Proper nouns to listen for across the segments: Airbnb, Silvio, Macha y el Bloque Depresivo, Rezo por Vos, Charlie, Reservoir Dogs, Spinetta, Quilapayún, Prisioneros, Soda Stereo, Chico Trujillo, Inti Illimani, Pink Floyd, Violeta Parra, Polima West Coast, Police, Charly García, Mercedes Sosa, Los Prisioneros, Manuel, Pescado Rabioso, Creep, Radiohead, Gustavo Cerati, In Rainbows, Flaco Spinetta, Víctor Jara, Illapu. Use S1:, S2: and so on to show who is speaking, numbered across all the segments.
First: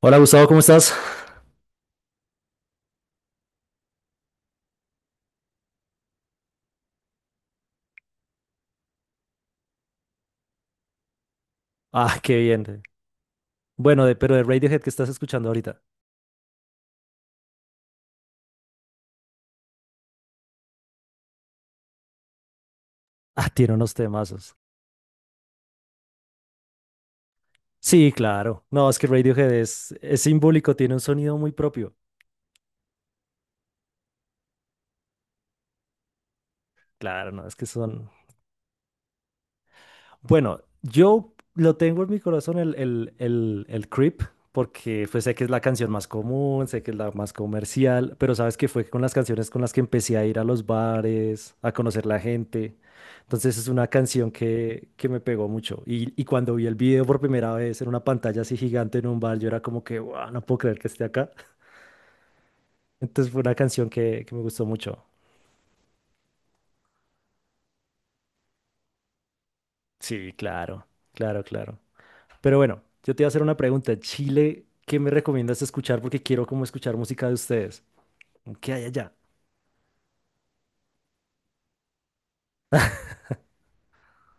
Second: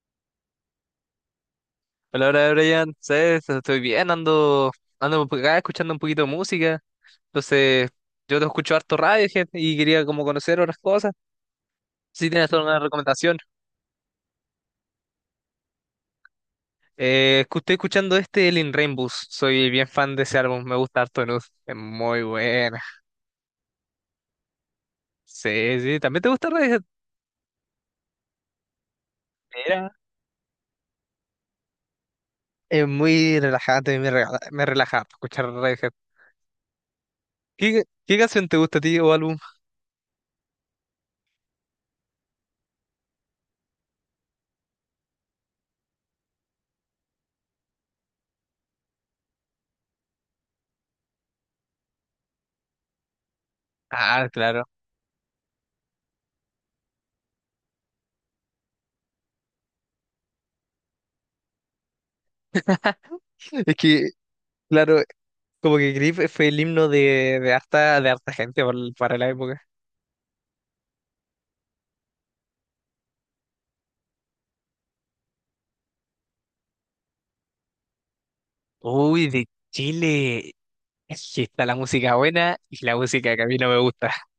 S1: Hola Gustavo, ¿cómo estás?
S2: Hola, hola, Brian. ¿Sabes? Estoy bien, ando por acá escuchando un poquito de música. Entonces, yo te escucho harto radio, y quería como conocer otras cosas.
S1: Ah,
S2: Si
S1: qué
S2: tienes alguna
S1: bien.
S2: recomendación.
S1: Bueno, de, pero de Radiohead que estás escuchando ahorita.
S2: Estoy escuchando este, el In Rainbows. Soy bien fan de ese álbum, me gusta harto Nud. Es muy buena.
S1: Ah, tiene unos temazos.
S2: Sí, sí, ¿también te gusta Radiohead?
S1: Sí, claro. No, es que Radiohead
S2: Mira.
S1: es simbólico, tiene un sonido muy propio.
S2: Es muy relajante, me relaja harto escuchar Radiohead.
S1: Claro, no, es que
S2: ¿Qué,
S1: son.
S2: qué canción te gusta a ti o álbum?
S1: Bueno, yo lo tengo en mi corazón el Creep, porque pues sé que es la canción más común, sé que es la más comercial, pero sabes que fue con las canciones con las que empecé a ir a los bares, a conocer la gente. Entonces es una
S2: Ah,
S1: canción
S2: claro.
S1: que me pegó mucho. Y cuando vi el video por primera vez en una pantalla así gigante en un bar, yo era como que, wow, no puedo creer que esté acá. Entonces fue una
S2: Es
S1: canción
S2: que,
S1: que me gustó
S2: claro,
S1: mucho.
S2: como que Grip fue el himno de harta gente para la época.
S1: Sí, claro, claro, claro. Pero bueno, yo te iba a hacer una pregunta. Chile, ¿qué me recomiendas escuchar? Porque quiero como escuchar música de ustedes. ¿Qué hay allá?
S2: Uy, de Chile. Es que está la música buena y la música que a mí no me gusta.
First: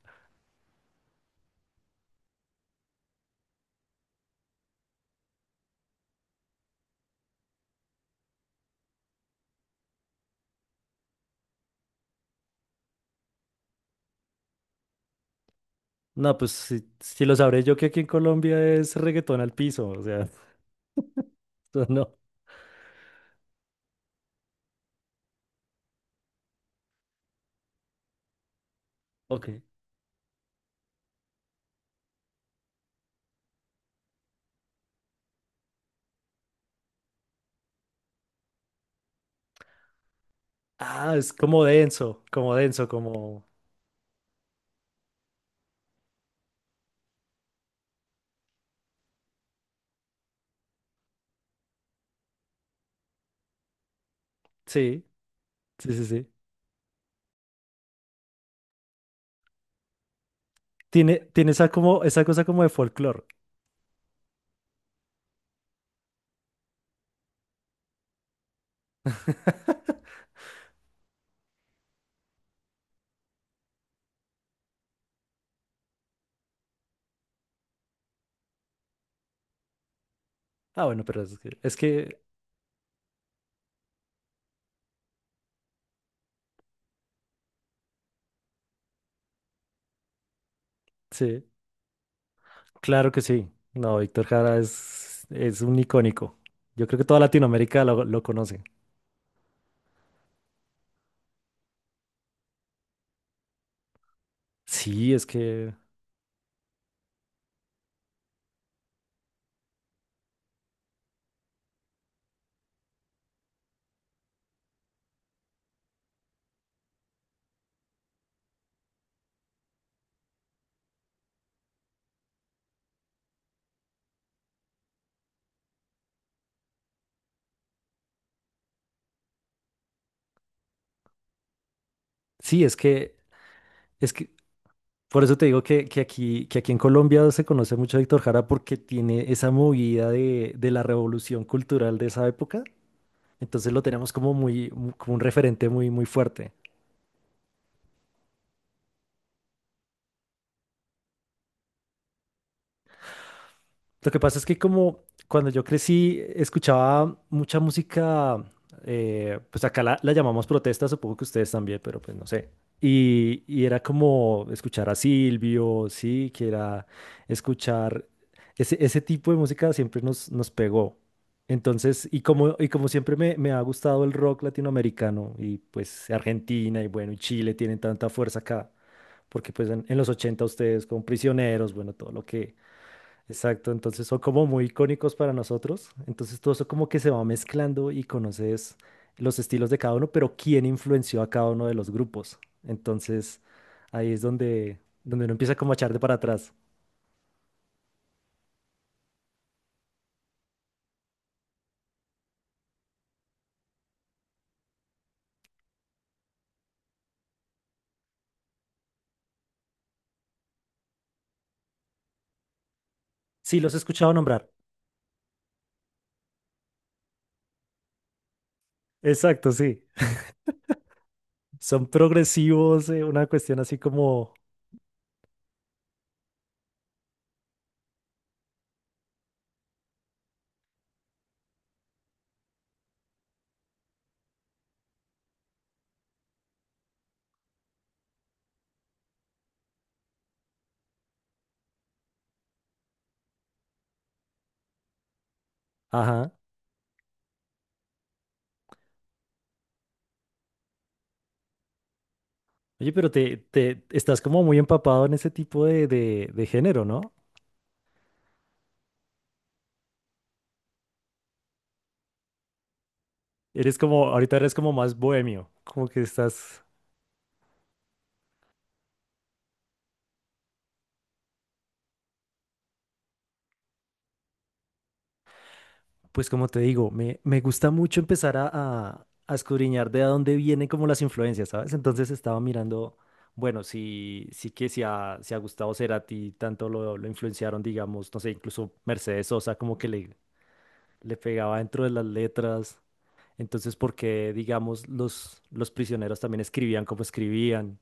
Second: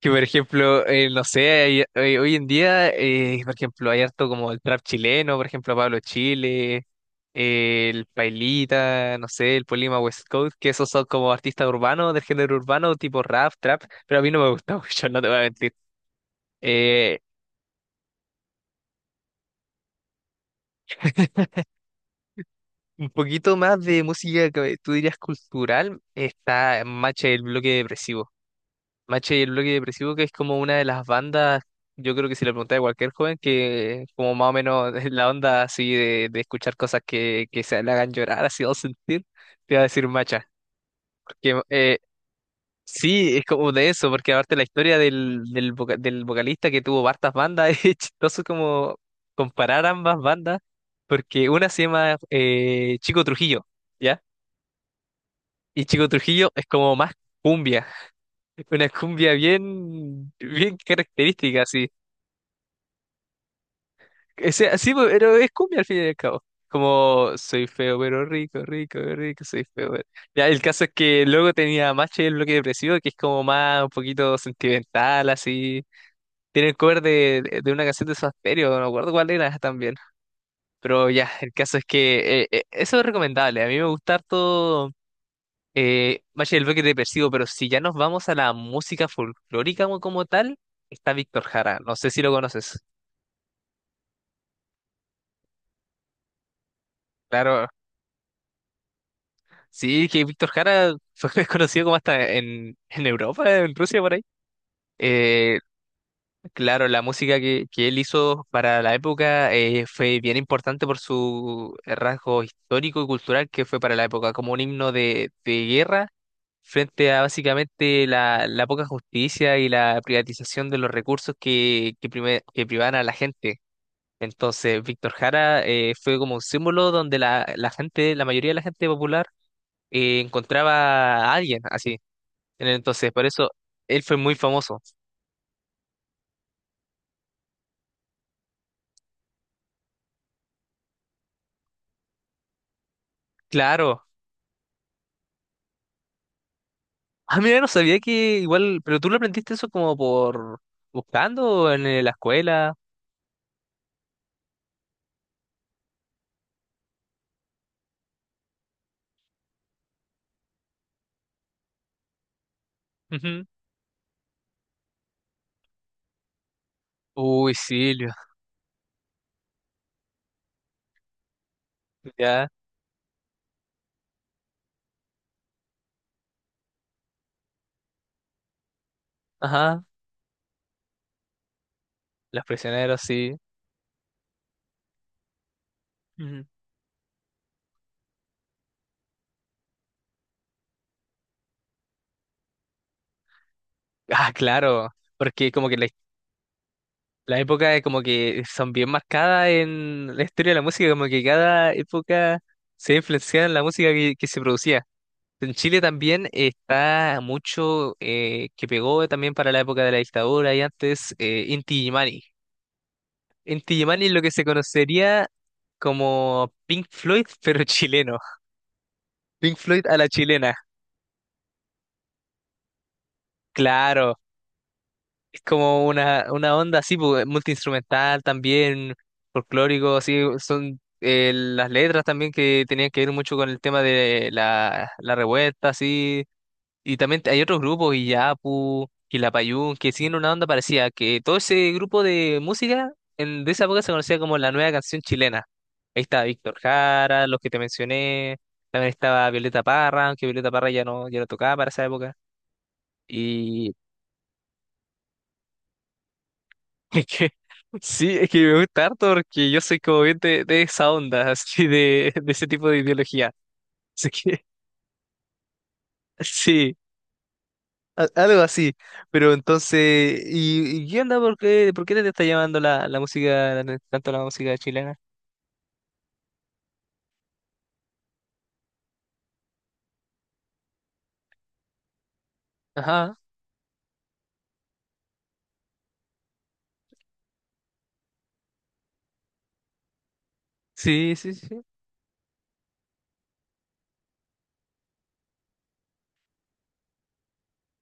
S2: Que por ejemplo, no sé, hoy en día, por ejemplo, hay harto como el trap chileno, por ejemplo, Pablo Chile, el Pailita, no sé, el Polima West Coast, que esos son como artistas urbanos, del género urbano, tipo rap, trap, pero a mí no me gusta mucho, no te voy a mentir.
S1: No, pues si,
S2: Eh,
S1: si lo sabré yo, que aquí en Colombia es reggaetón al piso, o sea, eso no.
S2: Un poquito más de música que tú dirías cultural está Macha y el Bloque Depresivo. Macha y el
S1: Ok.
S2: Bloque Depresivo, que es como una de las bandas, yo creo que si le preguntas a cualquier joven, que como más o menos es la onda así de escuchar cosas que se le hagan llorar, así o sentir, te va a decir Macha.
S1: Ah, es
S2: Porque
S1: como denso, como denso,
S2: sí, es
S1: como...
S2: como de eso, porque aparte la historia del vocalista que tuvo hartas bandas, es chistoso como comparar ambas bandas, porque una se llama Chico Trujillo. ¿Ya?
S1: Sí,
S2: Y
S1: sí, sí,
S2: Chico
S1: sí.
S2: Trujillo es como más cumbia, una cumbia bien
S1: Tiene, tiene
S2: característica,
S1: esa,
S2: así.
S1: como, esa cosa como de folclore.
S2: Ese, así, pues, pero es cumbia al fin y al cabo. Como soy feo pero rico, rico, rico, soy feo pero... Ya, el caso es que luego tenía Macho y el bloque depresivo, que es como más un poquito sentimental, así. Tiene el cover de una canción de Soda Stereo, no me acuerdo cuál era también.
S1: Ah, bueno,
S2: Pero
S1: pero
S2: ya, el
S1: es
S2: caso es
S1: que,
S2: que eso es recomendable. A mí me gusta harto. Valle del Bosque es depresivo, pero si ya nos vamos a la música folclórica como, como tal, está Víctor
S1: sí,
S2: Jara. No sé si lo conoces.
S1: claro que sí. No, Víctor Jara es un icónico. Yo creo que toda
S2: Claro,
S1: Latinoamérica lo conoce.
S2: sí, que Víctor Jara fue conocido como hasta en Europa, en Rusia, por ahí.
S1: Sí, es
S2: Eh,
S1: que.
S2: Claro, la música que él hizo para la época fue bien importante por su rasgo histórico y cultural que fue para la época, como un himno de guerra frente a básicamente la poca justicia y la privatización de los recursos que privaban a la gente. Entonces, Víctor Jara fue como un símbolo donde la gente, la mayoría de la gente popular encontraba a alguien así.
S1: Sí,
S2: Entonces, por eso él
S1: es
S2: fue
S1: que,
S2: muy famoso.
S1: por eso te digo que aquí en Colombia se conoce mucho a Víctor Jara porque tiene esa movida de la revolución cultural de esa época. Entonces lo
S2: Claro.
S1: tenemos como muy, mu- como un referente muy, muy fuerte.
S2: Ah, mira, no sabía que igual, pero tú lo aprendiste eso como por buscando en la escuela.
S1: Lo que pasa es que como cuando yo crecí escuchaba mucha música, pues acá la, la llamamos protesta, supongo que ustedes también, pero pues no sé. Y,
S2: Ujú.
S1: y era como escuchar a Silvio, sí, que era
S2: Uy,
S1: escuchar
S2: Silvio,
S1: ese, ese tipo de música siempre nos, nos pegó. Entonces,
S2: ya,
S1: y como siempre me, me ha gustado el rock latinoamericano y pues Argentina y bueno, y Chile tienen tanta fuerza acá, porque pues
S2: ajá,
S1: en los 80 ustedes con Prisioneros, bueno, todo lo
S2: los
S1: que.
S2: prisioneros, sí.
S1: Exacto, entonces son como muy icónicos para nosotros. Entonces
S2: Ujú.
S1: todo eso como que se va mezclando y conoces los estilos de cada uno, pero quién influenció a cada uno de los grupos. Entonces ahí es
S2: Ah,
S1: donde,
S2: claro,
S1: donde uno
S2: porque
S1: empieza
S2: como
S1: como a
S2: que
S1: echar de para atrás.
S2: la época es como que son bien marcadas en la historia de la música, como que cada época se influencia en la música que se producía. En Chile también está mucho que pegó también para la época de la dictadura y antes Inti Illimani. En
S1: Sí, los he
S2: Illimani
S1: escuchado
S2: es lo que se
S1: nombrar.
S2: conocería como Pink Floyd, pero chileno.
S1: Exacto,
S2: Pink
S1: sí.
S2: Floyd a la chilena.
S1: Son progresivos, una cuestión así
S2: Claro,
S1: como,
S2: es como una onda así, pu, multiinstrumental también, folclórico, así, son las letras también que tenían que ver mucho con el tema de la revuelta, así. Y también hay otros grupos, Illapu, Quilapayún, que siguen una onda parecida, que todo ese grupo de música de esa época se conocía como la nueva canción chilena. Ahí estaba
S1: ajá.
S2: Víctor Jara, los que te mencioné, también estaba Violeta Parra, aunque Violeta Parra ya no tocaba para esa época.
S1: Oye, pero te,
S2: Y
S1: te estás como muy empapado en ese tipo de género,
S2: es
S1: ¿no?
S2: que, sí, es que me gusta harto porque yo soy como bien de esa onda, así de ese tipo de ideología.
S1: Eres como,
S2: Así
S1: ahorita
S2: que,
S1: eres como más bohemio, como que estás.
S2: sí. Algo así. Pero entonces, y qué onda? ¿Por qué te está llamando tanto la música chilena?
S1: Pues como te digo, me gusta mucho empezar a escudriñar de a dónde vienen como las influencias, ¿sabes? Entonces estaba mirando,
S2: Ajá,
S1: bueno, sí, sí que si a, si a Gustavo Cerati tanto lo influenciaron, digamos, no sé, incluso Mercedes Sosa como que le,
S2: sí,
S1: le
S2: sí,
S1: pegaba
S2: sí.
S1: dentro de las letras. Entonces, ¿por qué, digamos, los prisioneros también escribían como escribían?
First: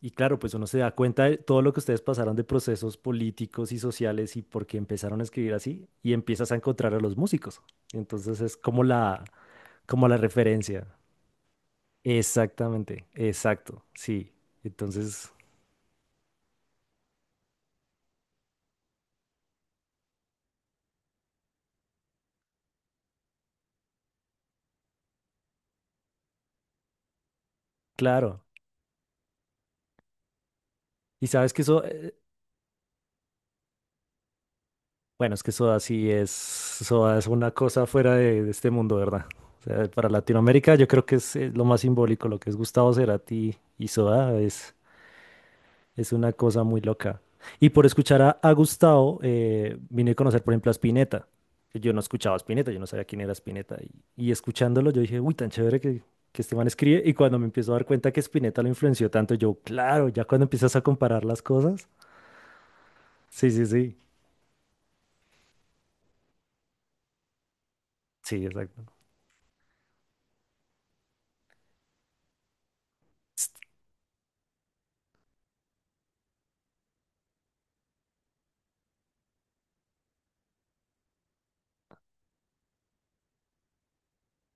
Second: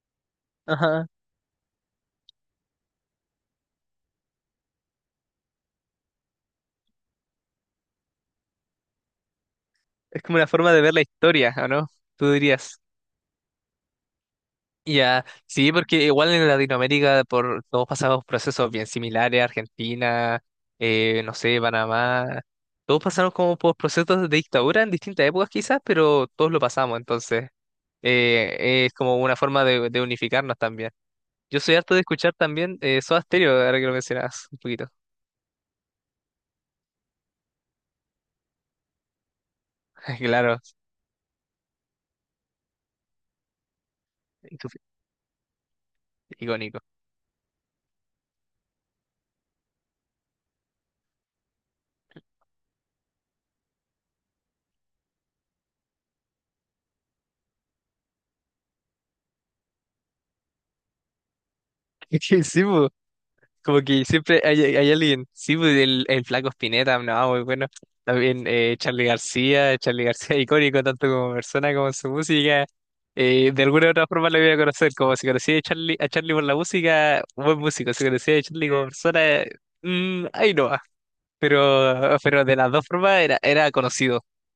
S1: Y claro, pues uno se da
S2: Ajá.
S1: cuenta de todo lo que ustedes pasaron de procesos políticos y sociales y por qué empezaron a escribir así y empiezas a encontrar a los músicos. Entonces es como la
S2: Es como una forma de
S1: referencia.
S2: ver la historia, ¿o no? Tú dirías.
S1: Exactamente, exacto, sí.
S2: Ya,
S1: Entonces,
S2: sí, porque igual en Latinoamérica por, todos pasamos procesos bien similares, Argentina, no sé, Panamá, todos pasaron como por procesos de dictadura en distintas épocas quizás, pero todos lo pasamos, entonces
S1: claro.
S2: es como una forma de unificarnos también.
S1: Y sabes
S2: Yo
S1: que
S2: soy
S1: eso,
S2: harto de escuchar también Soda Stereo, ahora que lo mencionabas un poquito.
S1: bueno, es que Soda sí es, Soda es una cosa fuera de este mundo, ¿verdad? O sea, para
S2: Claro,
S1: Latinoamérica yo creo que es, lo más simbólico, lo que es Gustavo Cerati y Soda es. Es una cosa
S2: icónico.
S1: muy loca. Y por escuchar a Gustavo, vine a conocer, por ejemplo, a Spinetta. Yo no escuchaba a Spinetta, yo no sabía quién era Spinetta. Y escuchándolo, yo dije, uy, tan chévere que este man escribe. Y cuando me empiezo a dar cuenta que Spinetta lo influenció tanto, yo, claro, ya cuando empiezas a comparar las cosas.
S2: Es que sí, po,
S1: Sí, sí,
S2: como
S1: sí.
S2: que siempre hay, hay alguien. Sí, po, el Flaco Spinetta, no, muy bueno.
S1: Sí,
S2: También
S1: exacto.
S2: Charly García, Charly García icónico tanto como persona como en su música. De
S1: St-
S2: alguna u otra forma lo voy a conocer, como si conocía a Charly por la música, buen músico. Si conocía a Charly como persona, ahí no va. Pero de las dos formas era conocido.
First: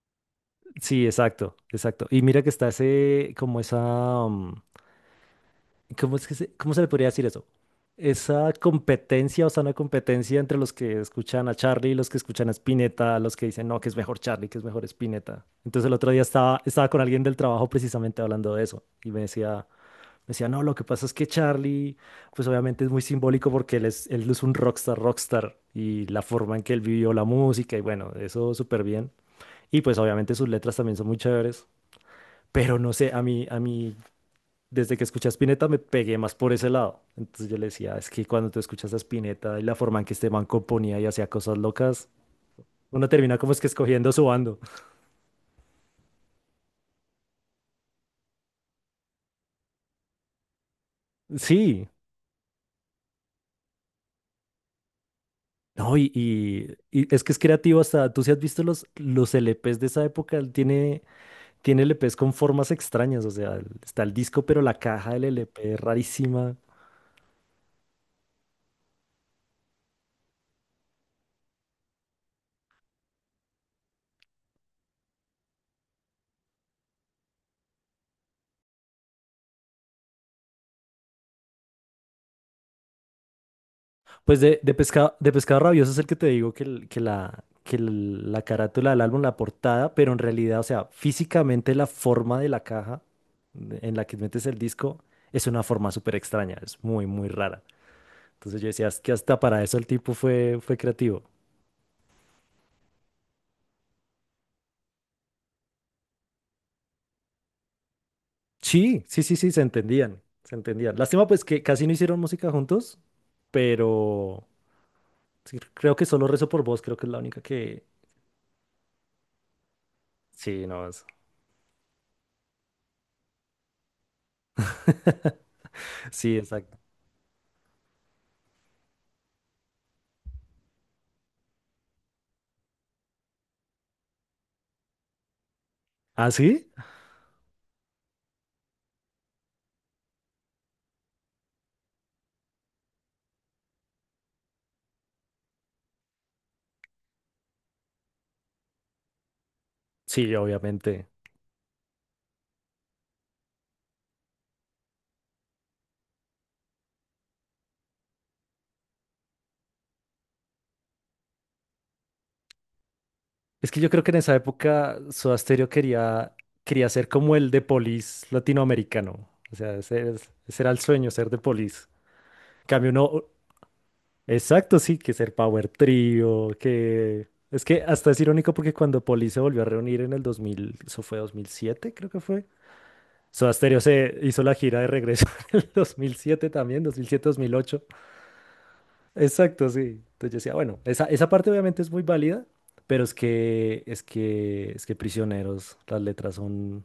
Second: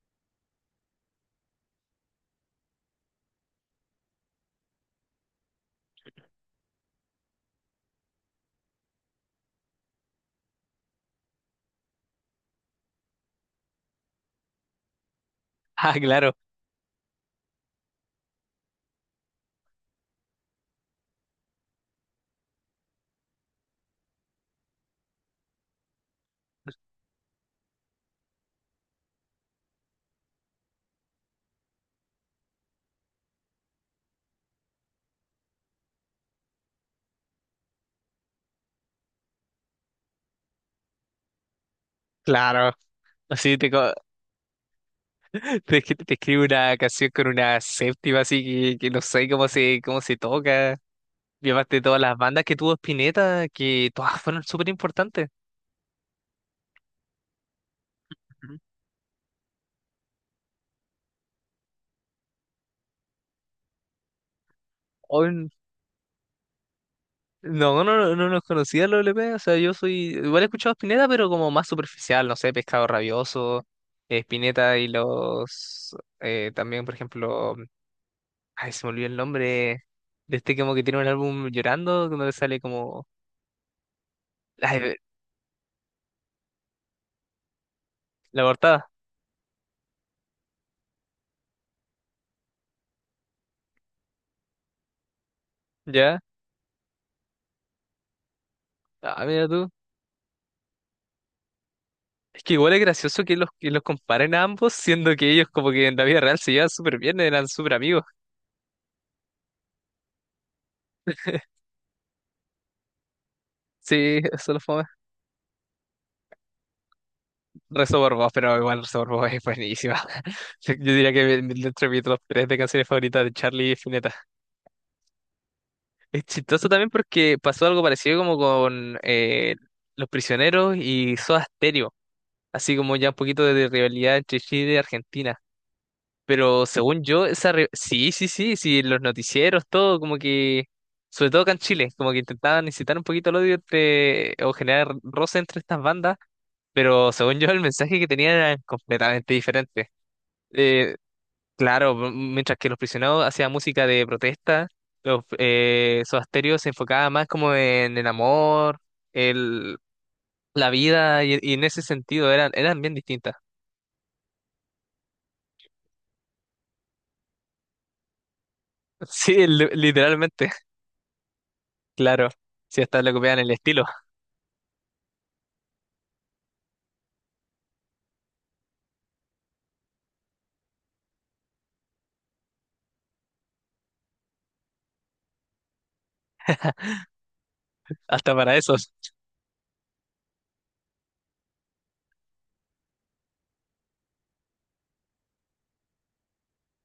S1: Sí, exacto, exacto. Y mira que está ese, como esa, ¿cómo es que se, cómo se le podría decir eso? Esa competencia, o sea, una competencia entre los que escuchan a Charlie y los que escuchan a Spinetta, los que dicen, no, que es mejor Charlie, que es mejor Spinetta. Entonces el
S2: Ah,
S1: otro día
S2: claro,
S1: estaba con alguien del trabajo precisamente hablando de eso y me decía, no, lo que pasa es que Charlie, pues obviamente es muy simbólico porque él es un rockstar, rockstar y la forma en que él vivió la música y bueno, eso súper bien. Y pues obviamente sus letras también son muy chéveres. Pero no sé, a mí desde que escuché a Spinetta me pegué más por ese lado. Entonces yo le decía, es que cuando tú escuchas a Spinetta y la forma en que este man componía y hacía cosas locas,
S2: claro.
S1: uno termina como
S2: Así
S1: es que
S2: te, co-
S1: escogiendo su bando.
S2: es que te escribe una canción con una séptima así que no sé cómo se toca. Y además de
S1: Sí,
S2: todas las bandas que tuvo Spinetta, que todas fueron súper importantes.
S1: no, y es que es creativo hasta, tú si has
S2: Ujú.
S1: visto los LPs de esa época, él tiene, tiene LPs con formas extrañas, o sea, está el disco, pero la caja del
S2: Hoy
S1: LP es rarísima.
S2: no, no, no, no los conocía los L P, o sea, yo soy, igual he escuchado Spinetta, pero como más superficial, no sé, Pescado Rabioso, Spinetta y los, también, por ejemplo, ay, se me olvidó el nombre, de este como que tiene un álbum llorando, donde sale como,
S1: Pues
S2: ay,
S1: de Pescado Rabioso es el que te digo que, el- que la, que el- la
S2: la
S1: carátula
S2: portada,
S1: del álbum, la portada, pero en realidad, o sea, físicamente la forma de la caja en la que metes el disco es una forma súper
S2: ¿ya?
S1: extraña, es muy, muy rara. Entonces yo decía, es que
S2: Ah,
S1: hasta
S2: mira
S1: para
S2: tú.
S1: eso el tipo fue, fue creativo.
S2: Es que igual es gracioso que que los comparen a ambos, siendo que ellos como que en la vida real se llevan súper bien, eran súper amigos.
S1: Sí, sí, sí, sí, se entendían, se entendían. Lástima pues que casi no hicieron música juntos,
S2: Sí,
S1: pero
S2: eso lo fue.
S1: sí, creo que solo Rezo por Vos, creo que es la única que...
S2: Reservoir Dogs, pero igual Reservoir Dogs es buenísima.
S1: Sí,
S2: Yo
S1: no,
S2: yo
S1: es...
S2: diría que dentro de mi top 3 de canciones favoritas de Charlie Spinetta. Es
S1: sí,
S2: chistoso
S1: exacto.
S2: también porque pasó algo parecido como con Los Prisioneros y Soda Stereo, así como ya un poquito de rivalidad entre Chile y Argentina.
S1: ¿Ah,
S2: Pero
S1: sí?
S2: según yo, esa re- sí, sí, sí, sí, los noticieros, todo, como que, sobre todo acá en Chile, como que intentaban incitar un poquito el odio entre, o generar roce entre estas bandas, pero según yo el mensaje que tenían era completamente diferente.
S1: Sí,
S2: Eh,
S1: obviamente.
S2: claro, m- mientras que Los Prisioneros hacían música de protesta, los, Soda Stereo se enfocaba más como en el amor, el, la vida, y en ese sentido eran bien distintas.
S1: Es que yo creo que en esa época Soda Stereo quería, quería ser como el de Police latinoamericano.
S2: Sí,
S1: O
S2: li-
S1: sea, ese, es-
S2: literalmente,
S1: ese era el sueño, ser de Police.
S2: claro,
S1: En
S2: si
S1: cambio,
S2: hasta le
S1: no.
S2: copiaban el estilo.
S1: Exacto, sí, que ser Power Trio, que. Es que hasta es irónico porque cuando Police se volvió a reunir en el 2000, eso fue 2007, creo que fue. Soda Stereo se hizo la gira de regreso en el 2007 también, 2007-2008.
S2: Hasta para esos.
S1: Exacto, sí. Entonces yo decía, bueno, esa parte obviamente es muy válida, pero es que, es que, es que prisioneros, las letras son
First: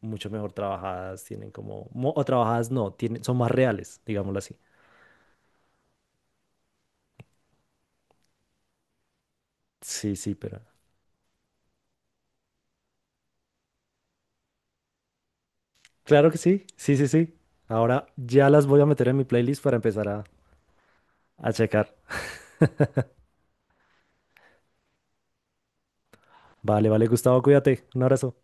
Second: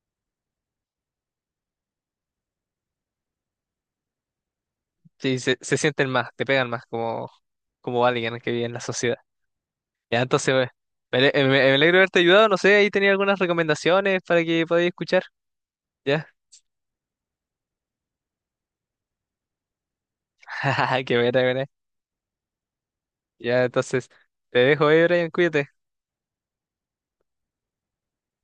S1: mucho mejor trabajadas, tienen como, mo- o trabajadas no, tienen, son más reales, digámoslo así.
S2: Sí, se sienten más, te pegan más como, como alguien que vive en la sociedad.
S1: Sí,
S2: Ya,
S1: sí, pero
S2: entonces, me alegro de haberte ayudado. No sé, ahí tenía algunas recomendaciones para que podáis escuchar. Ya,
S1: claro que sí, sí, sí, sí. Ahora ya las voy a meter en mi playlist para empezar
S2: qué buena,
S1: a
S2: buena.
S1: checar.
S2: Ya, entonces, te dejo ahí, Brian, cuídate.
S1: Vale, vale, Gustavo, cuídate. Un abrazo.